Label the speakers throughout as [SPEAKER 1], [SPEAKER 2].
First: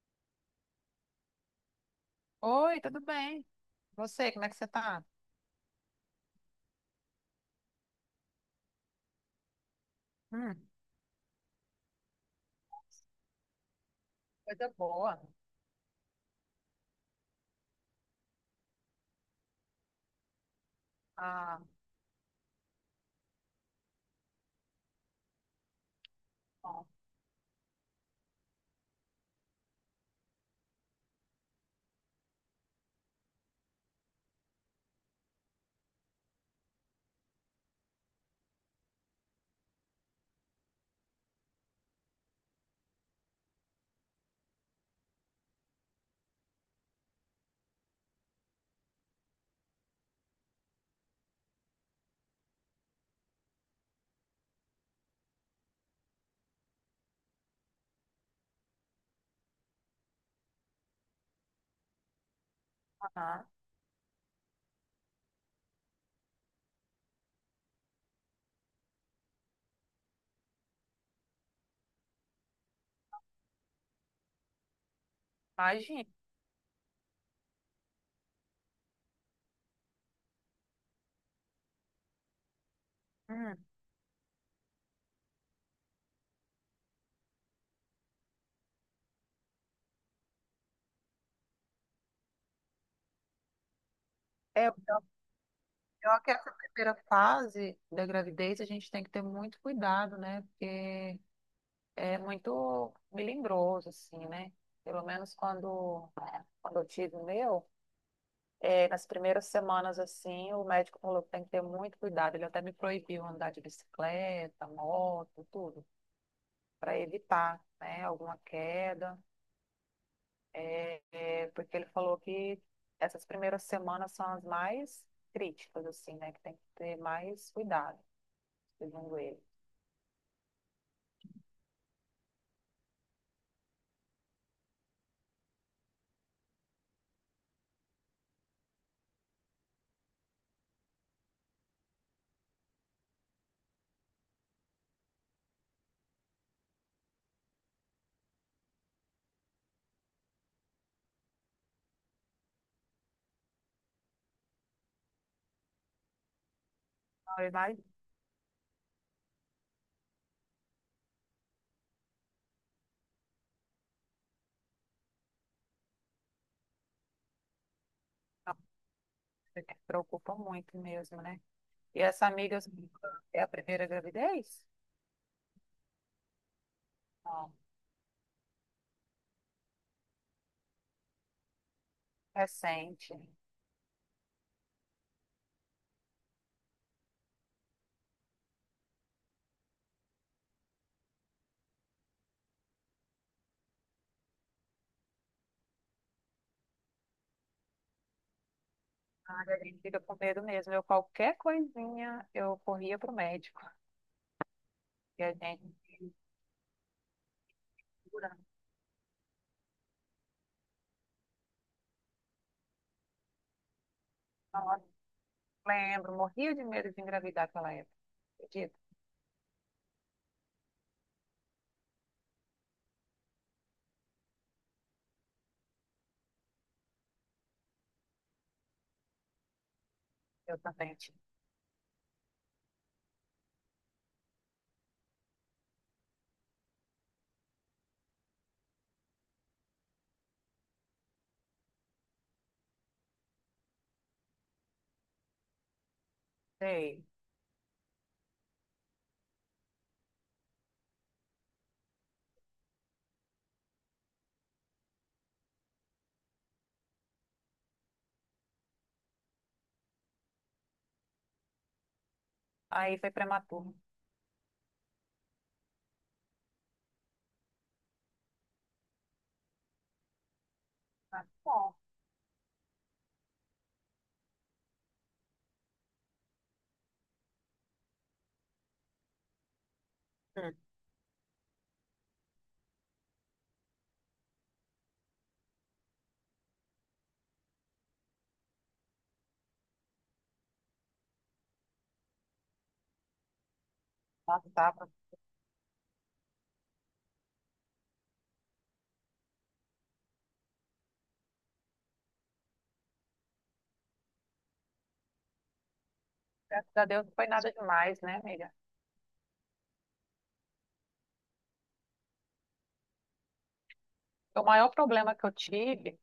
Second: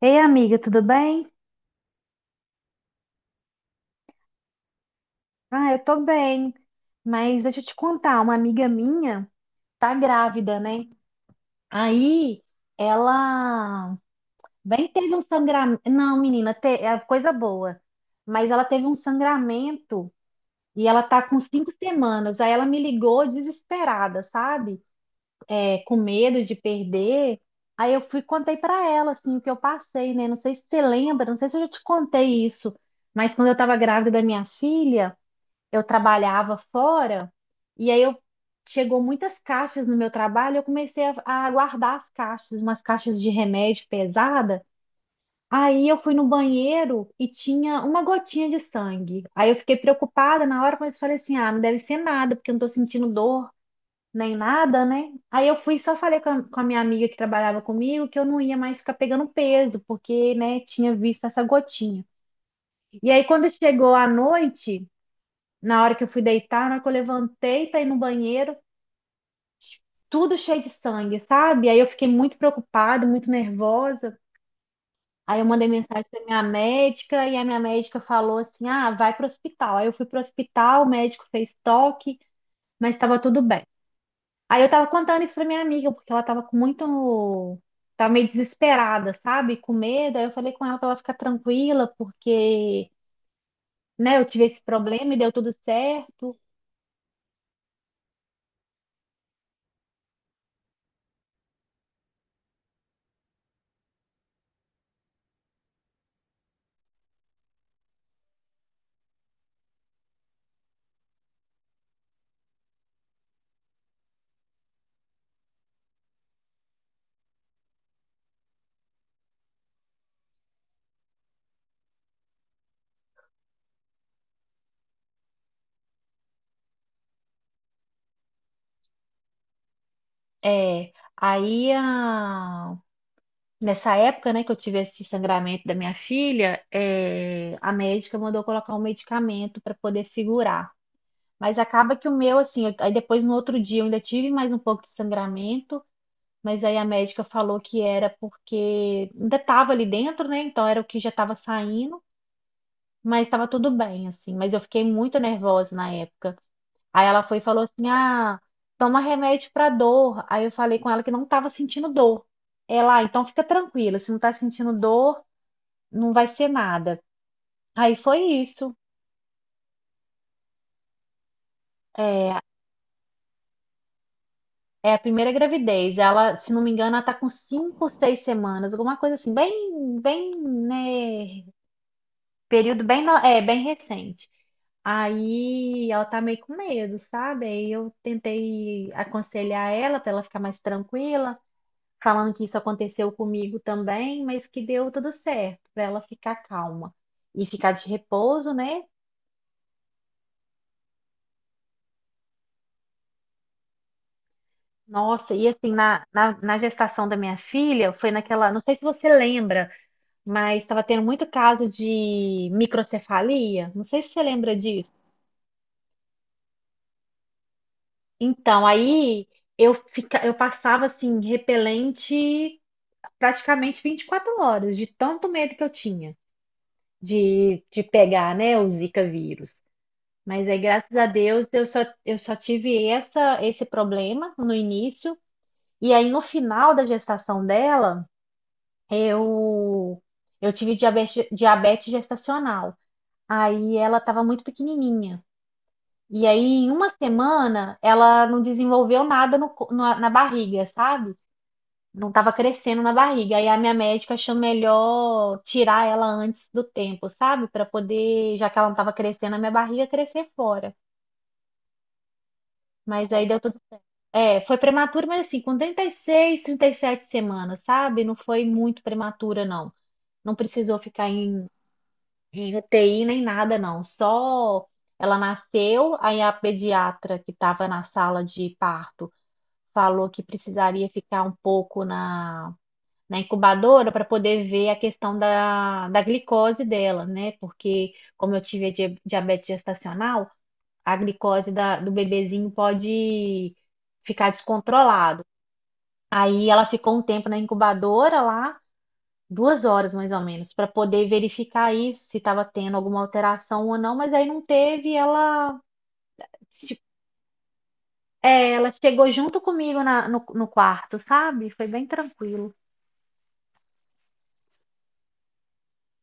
[SPEAKER 1] Ei, amiga, tudo bem?
[SPEAKER 2] Oi, tudo bem? Você, como é que você tá?
[SPEAKER 1] Ah, eu tô bem. Mas deixa eu te contar, uma amiga minha tá
[SPEAKER 2] Hum.
[SPEAKER 1] grávida, né? Aí ela
[SPEAKER 2] Coisa
[SPEAKER 1] bem teve
[SPEAKER 2] boa.
[SPEAKER 1] um sangramento. Não, menina, é coisa boa. Mas ela teve um sangramento e ela tá com
[SPEAKER 2] Ah,
[SPEAKER 1] 5 semanas. Aí ela me ligou desesperada, sabe? É, com medo de
[SPEAKER 2] bom.
[SPEAKER 1] perder. Aí eu fui e contei pra ela assim o que eu passei, né? Não sei se você lembra, não sei se eu já te contei isso, mas quando eu tava grávida da minha filha, eu trabalhava fora e aí eu chegou muitas caixas no meu trabalho. Eu comecei a guardar as caixas, umas caixas de remédio pesada. Aí eu fui no banheiro e tinha uma gotinha de sangue. Aí eu fiquei preocupada na hora, mas falei assim: ah, não deve ser nada, porque eu não tô sentindo dor nem nada, né? Aí eu fui e só falei com a minha amiga que trabalhava comigo que eu não ia mais ficar pegando peso, porque, né, tinha visto essa gotinha. E aí
[SPEAKER 2] Aham.
[SPEAKER 1] quando chegou a noite, na hora que eu fui deitar, na hora que eu levantei para ir no banheiro, tudo cheio de sangue, sabe? Aí eu fiquei muito preocupada, muito nervosa. Aí eu mandei mensagem
[SPEAKER 2] Imagina.
[SPEAKER 1] para minha médica e a minha médica falou assim: "Ah, vai pro hospital". Aí eu fui pro hospital, o médico fez toque, mas estava tudo
[SPEAKER 2] Hum.
[SPEAKER 1] bem. Aí eu tava contando isso para minha amiga, porque ela tava com muito tava meio desesperada, sabe? Com medo. Aí eu falei com ela para ela ficar tranquila, porque, né, eu tive esse
[SPEAKER 2] É, eu
[SPEAKER 1] problema e deu tudo
[SPEAKER 2] acho que
[SPEAKER 1] certo.
[SPEAKER 2] essa primeira fase da gravidez a gente tem que ter muito cuidado, né? Porque é muito melindroso, assim, né? Pelo menos quando eu tive o meu, nas primeiras semanas, assim, o médico falou que tem que ter muito cuidado. Ele até me proibiu andar de bicicleta, moto, tudo, para evitar, né, alguma queda. É, porque ele falou que essas primeiras semanas são as mais críticas, assim, né? Que tem que ter mais cuidado, segundo ele.
[SPEAKER 1] É, aí a nessa época, né, que eu tive esse sangramento da minha filha, a médica mandou colocar um medicamento para poder segurar. Mas acaba que o meu, assim, aí depois no outro dia eu ainda tive mais um pouco de sangramento, mas aí a médica falou que era porque ainda estava ali dentro, né? Então era o que já estava saindo, mas estava tudo bem, assim. Mas eu fiquei muito nervosa na época. Aí ela foi
[SPEAKER 2] Não,
[SPEAKER 1] e falou assim: ah, toma remédio para dor. Aí eu falei com ela que não estava sentindo dor. Ela, "Ah, então fica tranquila, se não está sentindo dor não vai ser nada". Aí foi
[SPEAKER 2] não,
[SPEAKER 1] isso.
[SPEAKER 2] ele se preocupa muito mesmo, né? E essa
[SPEAKER 1] É,
[SPEAKER 2] amiga assim, é a primeira gravidez?
[SPEAKER 1] é a primeira gravidez. Ela, se não me engano, ela tá com
[SPEAKER 2] Não,
[SPEAKER 1] 5, 6 semanas, alguma coisa assim, bem, bem, né? Período bem,
[SPEAKER 2] recente.
[SPEAKER 1] bem recente. Aí ela tá meio com medo, sabe? Aí eu tentei aconselhar ela para ela ficar mais tranquila, falando que isso aconteceu comigo também, mas que deu tudo certo, para ela ficar calma e ficar de repouso, né?
[SPEAKER 2] Ah, a gente fica com medo mesmo. Eu, qualquer coisinha, eu corria pro médico. E a
[SPEAKER 1] Nossa, e assim,
[SPEAKER 2] gente,
[SPEAKER 1] na gestação da minha filha, foi naquela. Não sei se você lembra, mas estava tendo muito caso de microcefalia. Não sei se você lembra
[SPEAKER 2] nossa,
[SPEAKER 1] disso.
[SPEAKER 2] lembro, morria de medo de engravidar naquela época.
[SPEAKER 1] Então,
[SPEAKER 2] Acredito,
[SPEAKER 1] aí eu passava assim, repelente praticamente 24 horas, de tanto medo que eu tinha de pegar, né, o Zika vírus. Mas
[SPEAKER 2] eu
[SPEAKER 1] aí, graças
[SPEAKER 2] também.
[SPEAKER 1] a Deus, eu só tive esse problema no início. E aí, no final da gestação dela, Eu, eu tive diabetes, diabetes gestacional. Aí ela estava muito pequenininha. E aí, em uma
[SPEAKER 2] Sei.
[SPEAKER 1] semana, ela não desenvolveu nada no co- na, na barriga, sabe? Não estava crescendo na barriga. Aí a minha médica achou melhor tirar ela antes do tempo, sabe? Para poder, já que ela não estava crescendo, a minha barriga crescer fora.
[SPEAKER 2] Aí foi
[SPEAKER 1] Mas aí deu tudo.
[SPEAKER 2] prematuro.
[SPEAKER 1] É, foi prematura, mas assim, com 36, 37 semanas, sabe? Não foi muito prematura, não. Não precisou ficar
[SPEAKER 2] Ah,
[SPEAKER 1] em
[SPEAKER 2] bom.
[SPEAKER 1] É, TI nem nada, não. Só ela nasceu, aí a pediatra que estava na sala de parto falou que precisaria ficar um pouco na incubadora para poder ver a questão da glicose dela, né? Porque, como eu tive a diabetes gestacional, a glicose do bebezinho pode ficar
[SPEAKER 2] Nossa, tava.
[SPEAKER 1] descontrolado. Aí ela ficou um tempo na incubadora lá, 2 horas mais ou menos, para poder verificar isso, se estava tendo alguma alteração ou não, mas aí não teve. Ela,
[SPEAKER 2] Graças
[SPEAKER 1] tipo,
[SPEAKER 2] a Deus não foi nada demais, né, amiga?
[SPEAKER 1] ela chegou junto comigo no quarto, sabe? Foi bem tranquilo.
[SPEAKER 2] O maior problema que eu tive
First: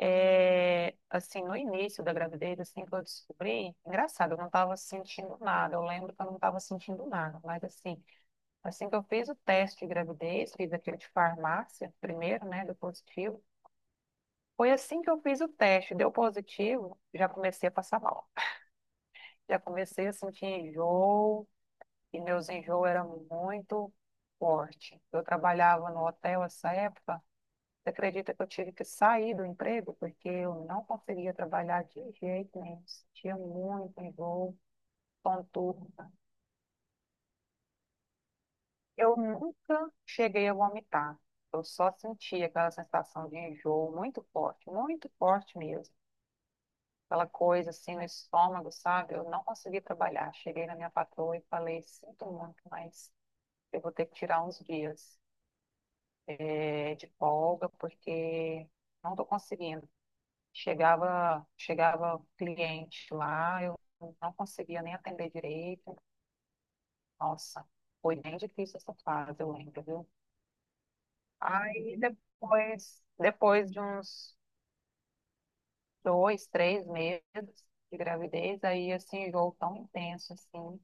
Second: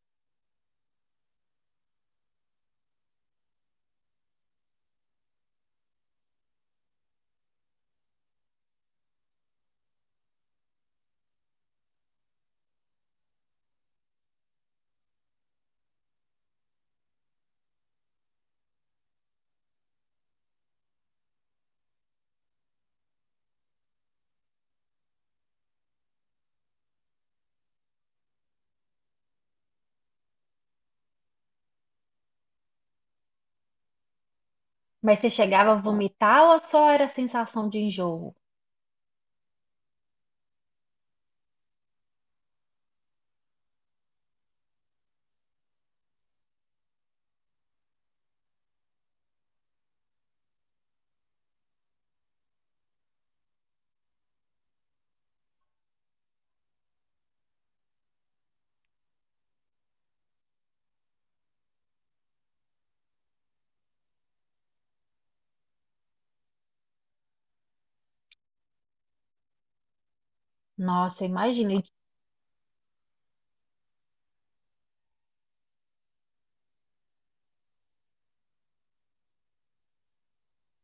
[SPEAKER 2] é, assim, no início da gravidez, assim, que eu descobri, engraçado, eu não estava sentindo nada, eu lembro que eu não estava sentindo nada, mas assim, assim que eu fiz o teste de gravidez, fiz aquele de farmácia primeiro, né, do positivo, foi assim que eu fiz o teste, deu positivo, já comecei a passar mal, já comecei a sentir enjoo, e meus enjoos eram muito forte. Eu trabalhava no hotel essa época. Você acredita que eu tive que sair do emprego porque eu não conseguia trabalhar de jeito nenhum, sentia muito enjoo,
[SPEAKER 1] Mas você chegava a
[SPEAKER 2] tontura.
[SPEAKER 1] vomitar ou só era sensação de enjoo?
[SPEAKER 2] Eu nunca cheguei a vomitar, eu só sentia aquela sensação de enjoo muito forte mesmo. Aquela coisa assim no estômago, sabe? Eu não consegui trabalhar. Cheguei na minha patroa e falei: sinto muito, mas eu vou ter que tirar uns dias de folga porque não estou conseguindo. Chegava cliente lá, eu não conseguia nem atender direito. Nossa, foi bem difícil essa fase, eu lembro, viu?
[SPEAKER 1] Nossa, imagina.
[SPEAKER 2] Aí depois, depois de uns 2, 3 meses de gravidez, aí esse enjoo tão intenso assim,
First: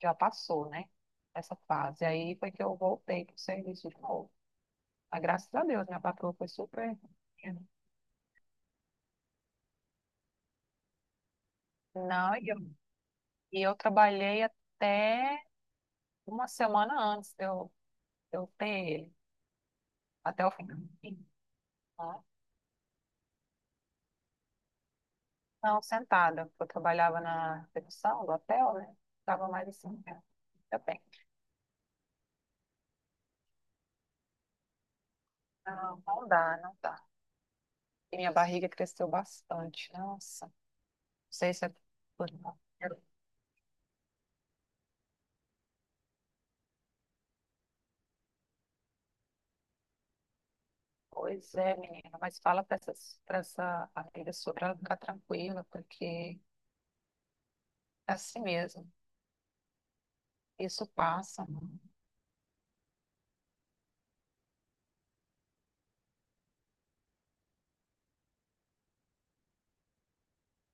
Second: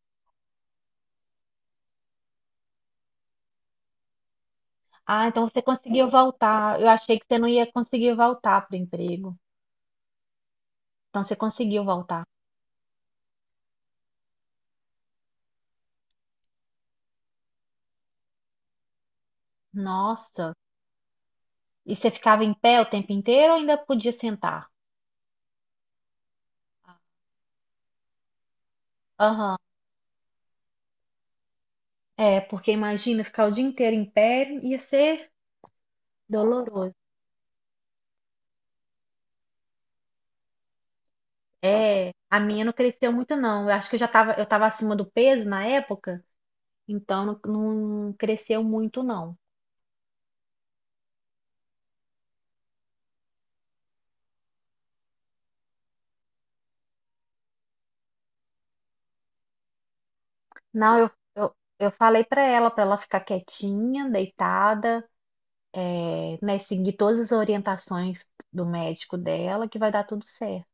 [SPEAKER 2] já passou, né? Essa fase. Aí foi que eu voltei para o serviço de novo. Mas
[SPEAKER 1] Ah, então
[SPEAKER 2] graças
[SPEAKER 1] você
[SPEAKER 2] a Deus, minha
[SPEAKER 1] conseguiu
[SPEAKER 2] patroa foi
[SPEAKER 1] voltar. Eu
[SPEAKER 2] super.
[SPEAKER 1] achei que você não ia conseguir voltar para o emprego. Então você conseguiu voltar.
[SPEAKER 2] Não, e eu trabalhei até uma semana antes de eu tenho ele até o
[SPEAKER 1] Nossa.
[SPEAKER 2] fim.
[SPEAKER 1] E você
[SPEAKER 2] Tá?
[SPEAKER 1] ficava em pé o tempo inteiro ou ainda podia sentar?
[SPEAKER 2] Não, sentada, porque eu trabalhava na recepção do hotel, né? Estava
[SPEAKER 1] Aham.
[SPEAKER 2] mais assim, né? Eu bem.
[SPEAKER 1] É, porque imagina ficar o dia inteiro em pé, ia ser
[SPEAKER 2] Não, não dá, não
[SPEAKER 1] doloroso.
[SPEAKER 2] dá. E minha barriga cresceu bastante. Nossa, não sei se é
[SPEAKER 1] É,
[SPEAKER 2] por.
[SPEAKER 1] a minha não cresceu muito não. Eu acho que eu tava acima do peso na época, então não, não cresceu muito não.
[SPEAKER 2] Pois é, menina, mas fala para essa, amiga sua para ela ficar tranquila, porque é assim mesmo. Isso
[SPEAKER 1] Não, eu,
[SPEAKER 2] passa.
[SPEAKER 1] eu, eu falei pra ela ficar quietinha, deitada, né, seguir todas as orientações do médico dela, que vai dar tudo certo.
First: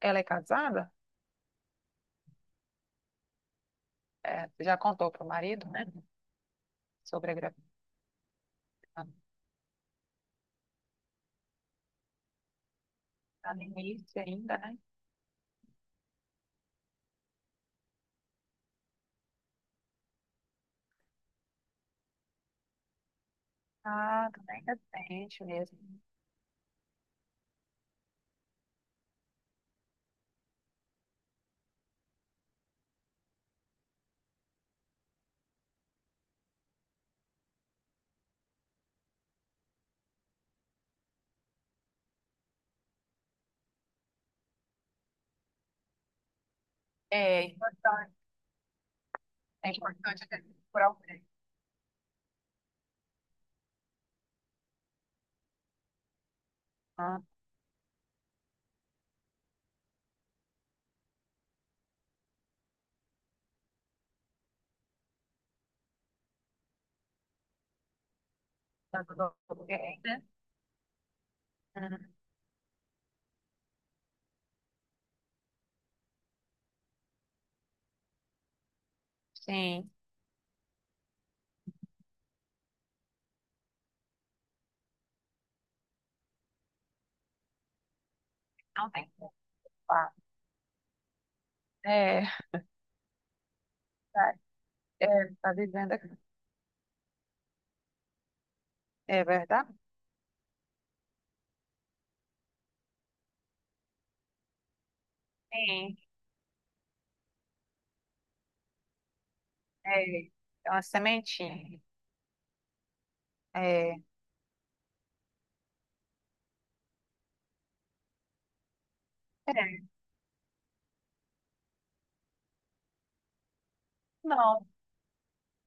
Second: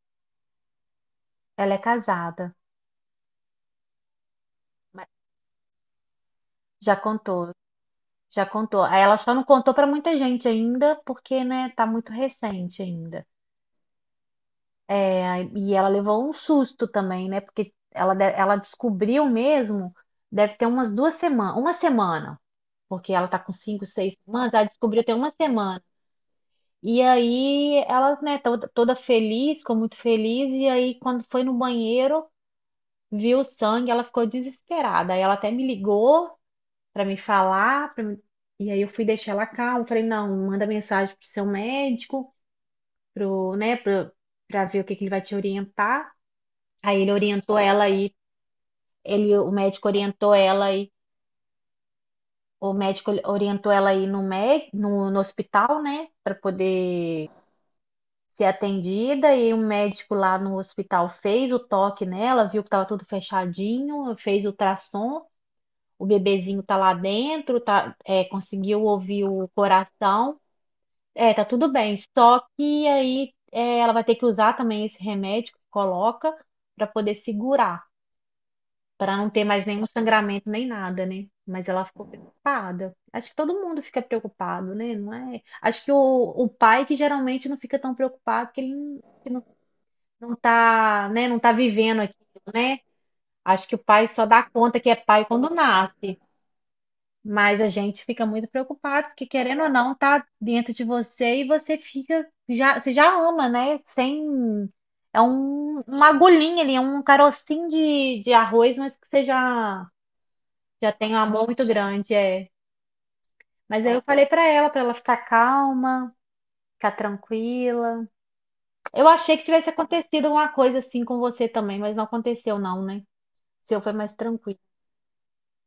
[SPEAKER 2] Ela é casada?
[SPEAKER 1] Ela é casada,
[SPEAKER 2] É, já
[SPEAKER 1] mas
[SPEAKER 2] contou pro marido, né?
[SPEAKER 1] já
[SPEAKER 2] Sobre a
[SPEAKER 1] contou,
[SPEAKER 2] gravidez.
[SPEAKER 1] já contou. Ela só não contou pra muita gente ainda, porque, né, tá muito recente ainda.
[SPEAKER 2] Tá no início ainda, né?
[SPEAKER 1] E ela levou um susto também, né? Porque ela, ela descobriu mesmo, deve ter umas 2 semanas, uma semana, porque ela tá com cinco, seis
[SPEAKER 2] Ah, tá
[SPEAKER 1] semanas,
[SPEAKER 2] bem
[SPEAKER 1] ela descobriu tem uma
[SPEAKER 2] recente mesmo.
[SPEAKER 1] semana. E aí ela, né, toda feliz, ficou muito feliz, e aí quando foi no banheiro, viu o sangue, ela ficou desesperada. Aí ela até me ligou pra me falar, e aí eu fui deixar ela calma, falei, não, manda mensagem pro seu médico, pro, né, pro, pra ver o que que ele vai te orientar. Aí ele
[SPEAKER 2] É
[SPEAKER 1] orientou ela aí,
[SPEAKER 2] importante,
[SPEAKER 1] ele, o
[SPEAKER 2] é
[SPEAKER 1] médico
[SPEAKER 2] importante
[SPEAKER 1] orientou
[SPEAKER 2] ter
[SPEAKER 1] ela
[SPEAKER 2] por
[SPEAKER 1] aí,
[SPEAKER 2] alguém.
[SPEAKER 1] no, no hospital, né, para poder
[SPEAKER 2] Ah,
[SPEAKER 1] ser atendida. E o médico lá no hospital fez o toque nela, viu que tava tudo fechadinho, fez o ultrassom, o bebezinho tá lá dentro, tá, conseguiu
[SPEAKER 2] tá
[SPEAKER 1] ouvir o
[SPEAKER 2] tudo bem, né?
[SPEAKER 1] coração. É, tá tudo bem.
[SPEAKER 2] Uhum.
[SPEAKER 1] Só que aí ela vai ter que usar também esse remédio que coloca para poder segurar, para não ter mais nenhum
[SPEAKER 2] Sim,
[SPEAKER 1] sangramento nem nada, né? Mas ela ficou preocupada. Acho que todo mundo fica preocupado, né? Não é? Acho que o pai que geralmente não fica tão preocupado, porque
[SPEAKER 2] não tem como.
[SPEAKER 1] ele não
[SPEAKER 2] Culpa.
[SPEAKER 1] não tá, né? Não tá vivendo
[SPEAKER 2] É,
[SPEAKER 1] aquilo, né? Acho que o pai só
[SPEAKER 2] tá,
[SPEAKER 1] dá conta que é pai
[SPEAKER 2] é,
[SPEAKER 1] quando
[SPEAKER 2] tá vivendo aqui.
[SPEAKER 1] nasce. Mas a gente fica muito preocupado,
[SPEAKER 2] É
[SPEAKER 1] porque querendo ou
[SPEAKER 2] verdade?
[SPEAKER 1] não, tá dentro de você e você fica, você já ama, né? Sem, é
[SPEAKER 2] Sim,
[SPEAKER 1] uma agulhinha ali, é um carocinho de arroz, mas que você já
[SPEAKER 2] é, é uma
[SPEAKER 1] já tem um amor muito
[SPEAKER 2] sementinha.
[SPEAKER 1] grande, é. Mas
[SPEAKER 2] É,
[SPEAKER 1] aí
[SPEAKER 2] é.
[SPEAKER 1] eu falei pra ela, ficar calma, ficar tranquila. Eu achei que tivesse acontecido alguma coisa assim com você também, mas não aconteceu não, né? O seu foi mais tranquilo.
[SPEAKER 2] Não, o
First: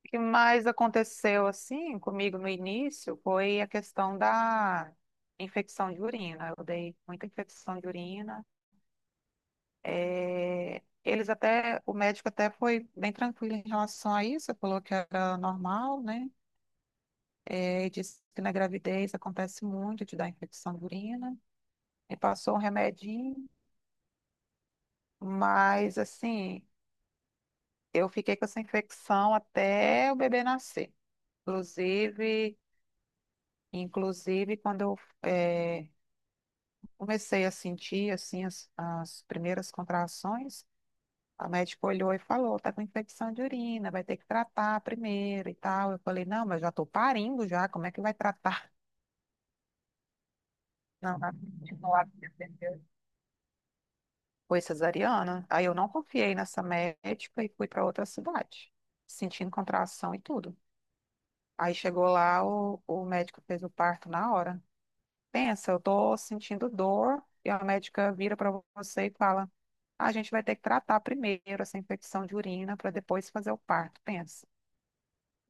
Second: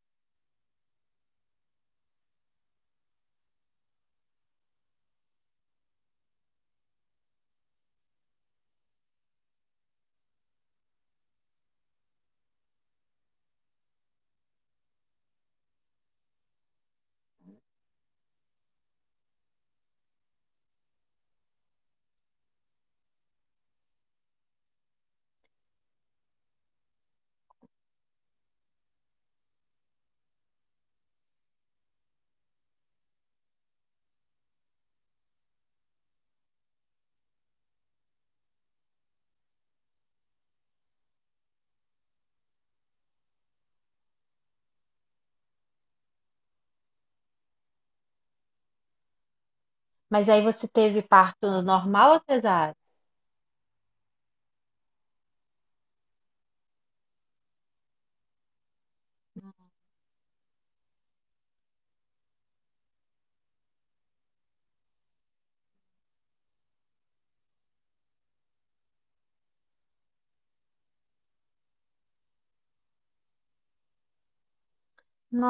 [SPEAKER 2] que mais aconteceu assim comigo no início foi a questão da infecção de urina. Eu dei muita infecção de urina. É, o médico até foi bem tranquilo em relação a isso, falou que era normal, né? É, e disse que na gravidez acontece muito de dar infecção de urina. E passou um remedinho, mas assim, eu fiquei com essa infecção até o bebê nascer. Inclusive, inclusive quando eu eh, comecei a sentir assim as primeiras contrações. A médica olhou e falou: tá com infecção de urina, vai ter que tratar primeiro e tal. Eu falei: não, mas já tô parindo já, como é que vai tratar?
[SPEAKER 1] Mas aí você teve
[SPEAKER 2] Não, vai
[SPEAKER 1] parto
[SPEAKER 2] continuar
[SPEAKER 1] normal ou
[SPEAKER 2] com
[SPEAKER 1] cesárea?
[SPEAKER 2] esse- foi cesariana. Aí eu não confiei nessa médica e fui para outra cidade, sentindo contração e tudo. Aí chegou lá, o médico fez o parto na hora. Pensa, eu tô sentindo dor e a médica vira para você e fala: "Ah, a gente vai ter que tratar primeiro essa infecção de urina para depois fazer o parto." Pensa.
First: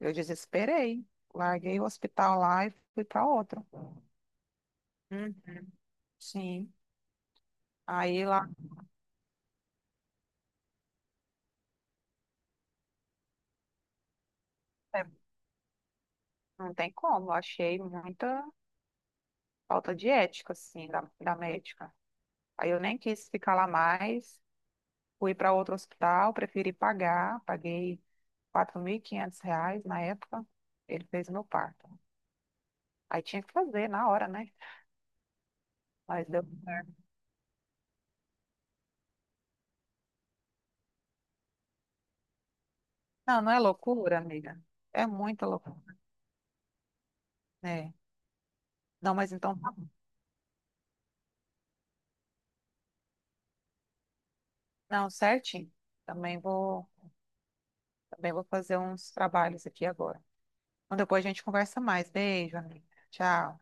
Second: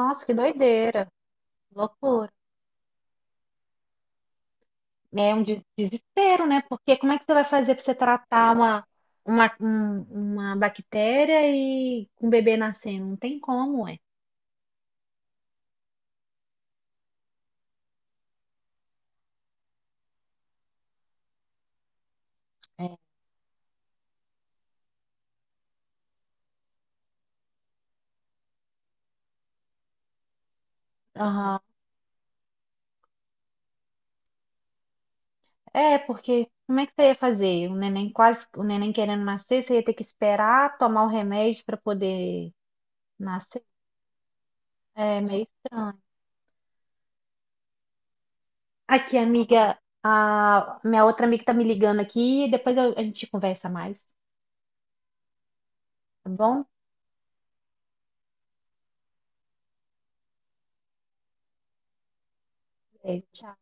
[SPEAKER 2] Eu
[SPEAKER 1] que
[SPEAKER 2] desesperei.
[SPEAKER 1] doideira,
[SPEAKER 2] Larguei o
[SPEAKER 1] loucura.
[SPEAKER 2] hospital lá e fui para outro.
[SPEAKER 1] É
[SPEAKER 2] Hum,
[SPEAKER 1] um desespero, né?
[SPEAKER 2] sim.
[SPEAKER 1] Porque como é que você vai fazer pra você
[SPEAKER 2] Aí lá
[SPEAKER 1] tratar uma, uma, um- uma bactéria e com o bebê nascendo? Não tem como, é.
[SPEAKER 2] é, não tem como, eu achei muita falta de ética, assim, da médica. Aí eu nem quis ficar lá mais, fui para outro hospital, preferi pagar, paguei 4.500 reais na época, ele fez meu
[SPEAKER 1] É.
[SPEAKER 2] parto. Aí tinha que fazer na hora, né?
[SPEAKER 1] É,
[SPEAKER 2] Mas deu
[SPEAKER 1] porque como é que
[SPEAKER 2] certo.
[SPEAKER 1] você ia fazer? O neném querendo nascer, você ia ter que esperar tomar o remédio para poder
[SPEAKER 2] Não, não é
[SPEAKER 1] nascer?
[SPEAKER 2] loucura, amiga. É
[SPEAKER 1] É meio
[SPEAKER 2] muita loucura,
[SPEAKER 1] estranho.
[SPEAKER 2] né? Não,
[SPEAKER 1] Aqui,
[SPEAKER 2] mas então, tá
[SPEAKER 1] amiga,
[SPEAKER 2] bom.
[SPEAKER 1] a minha outra amiga tá me ligando aqui e depois a gente conversa mais,
[SPEAKER 2] Não, certinho.
[SPEAKER 1] tá
[SPEAKER 2] Também
[SPEAKER 1] bom?
[SPEAKER 2] vou. Também vou fazer uns trabalhos aqui agora. Então, depois a gente conversa mais. Beijo, amiga.
[SPEAKER 1] É, tchau.
[SPEAKER 2] Tchau.